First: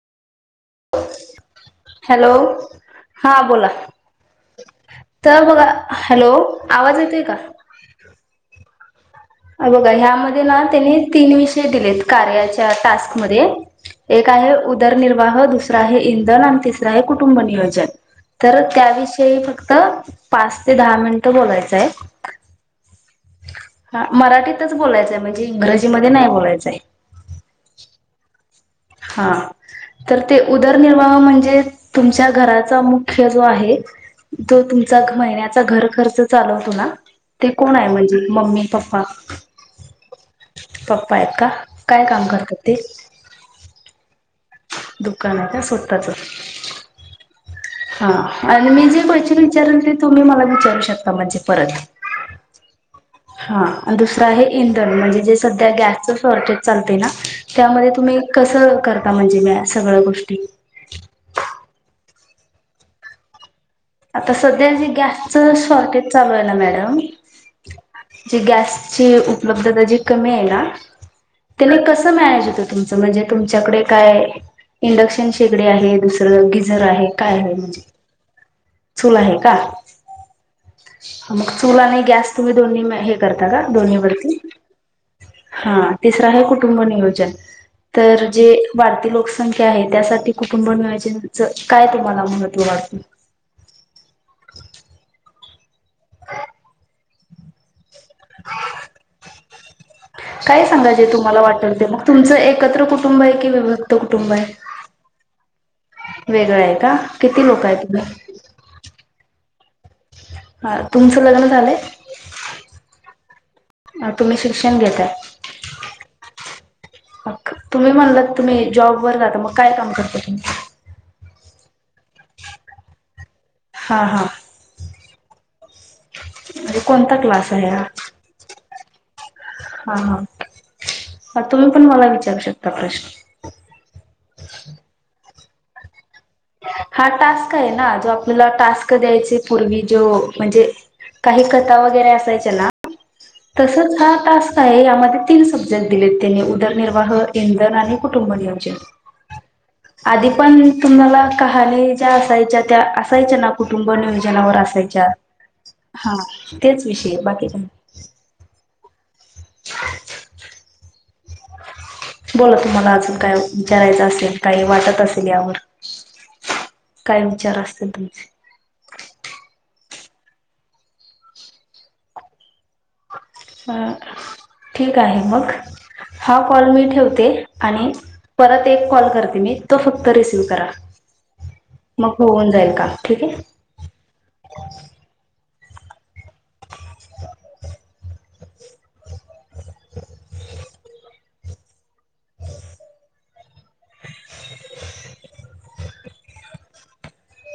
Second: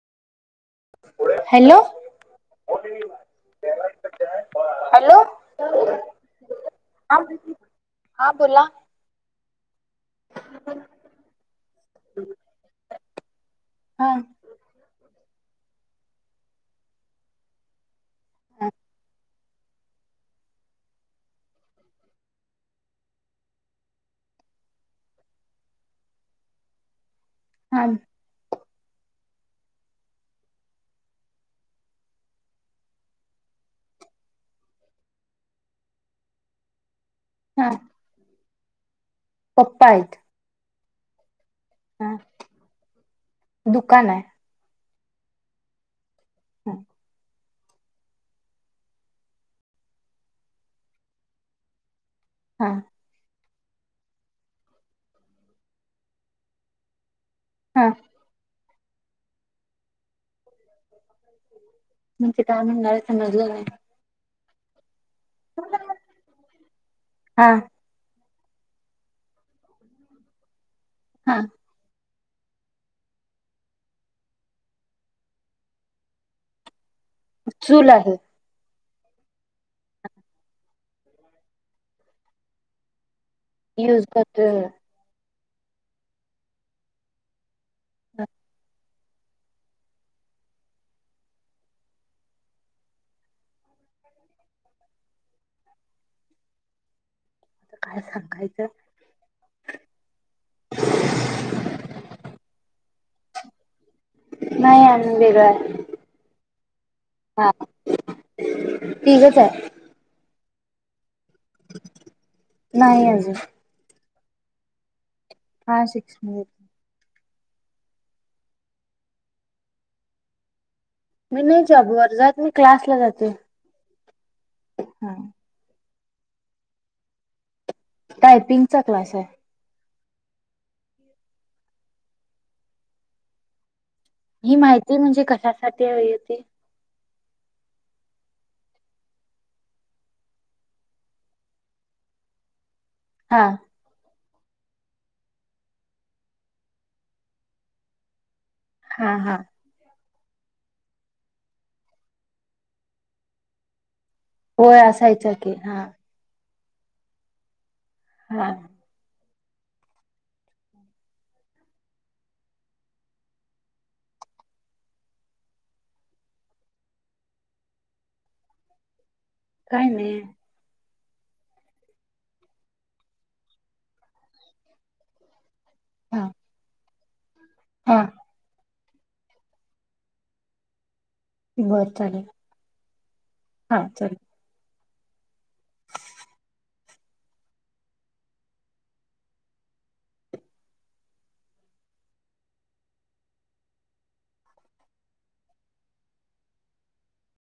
Hello! Hello हा बोला तर बघा हॅलो आवाज येतोय का बघा ह्यामध्ये ना त्यांनी तीन विषय दिलेत कार्याच्या टास्कमध्ये हा एक आहे उदरनिर्वा विवाह दुसरा आहे इंधन आणि तिसरा आहे कुटुंब नियोजन तर हा त्याविषयी फक्त फक्त पाच ते दहा मिनिट बोलायचंय हाय हा मराठीतच बोलायचंय म्हणजे इंग्रजी मध्ये नाही बोलायचंय हा. हा तर ते उदरनिर्वाह म्हणजे? तुमच्या घराचा मुख्य जो आहे तो तुमचा महिन्याचा घर खर्च चालवतो ना ते हा कोण आहे म्हणजे मम्मी? पप्पा, पप्पा आहेत. पप्पा आहेत का? काय हा काम करतात ते? दुकान आहे. दुकान आहे का स्वतःच? हो. हा आणि मी जे पाहिजे ते विचारल ते तुम्ही मला विचारू शकता म्हणजे परत? हा हां अनं दुसरं आहे इंधन म्हणजे जे सध्या गॅसचं शॉर्टेज चालतेये ना हा त्यामुळें तुम्ही कसं करता म्हणजे म्या सगळ्यां गोष्टी म्हणजे काय म्हणणारे समजलं नाही? [unintelligible] च शॉर्केज चालू आहे ना मॅडम हा जी गॅसची उपलब्धता जी कमी आहे ना हा त्याने कसं तुमचं म्हणजे तुमच्याकडे काय इंडक्शन शेगडी, आहे दुसरं गिजर आहे काय आहे म्हणजे चूल आहे चूल आहे का? मंग चूल आणि गॅस तुम्ही दोन्ही तीन मही करता का दोन्ही युज वरती करतोय हां तिसर आहे कुटुंब नियोजन तर जे वाढती लोकसंख्या आहे त्यासाठी कुटुंब नियोजनच काय तुम्हाला महत्त्व वाटत काय सांगायचं [unintelligible] काय सांगा जे तुम्हाला वाटल ते मंग तुमचं एकत्र कु तुंबैकी व्यवस नाही आणली बॅग वेगळं आहे का किती लोक आहे तिकडं तीगच आहे ह तुम च लग्न झालंय नाही अजून [unintelligible] अ तुम्ही शिक्षण घेताय हा शिक्षण घेते [unintelligible] तुम्ही म्हणलात तुम्ही जॉब वर राहता मग काय काम करत्यात तुम्ही. मी नाही [unintelligible] जात मी क्लासला जाते हां हां हां आणि कोणता क्लास आहे हा टायपिंगचा क्लास आहे [unintelligible] हा तुम्ही पण मला विचारू शकता प्रश्न ही माहिती म्हणजे कशा साठी हवी होती. हा टास्क आहेना जो आपल्याला टास्क द्यायचे पूर्वी जो म्हणजे काही कथा वगैरे असायच्या ना हा तसंच हा टास्क आहे यामध्ये तीन सब्जेक्ट दिलेत त्यांनी उदरनिर्वाह, इंधन आणि कुटुंबनियम हा हा आधी पण तुम्हाला कहाणी ज्या असायच्या त्या असायच्या ना कुटुंब नियोजन जनावर होय असायच्या असायचा की हा तेच विषय बाकीच्या हा बोला तुम्हाला अजून काय विचारायचं असेल काही वाटत असेल यावर काय विचार असतील तुमचे काय नाही. अ ठीक आहे मग हा कॉल मी ठेवतो. ते आणि हा परत एक कॉल करते मी तो फक्त रिसीव करा. बरं मग चालेल होऊन जाईल काम ठीक आहे. हा चल [unintelligible]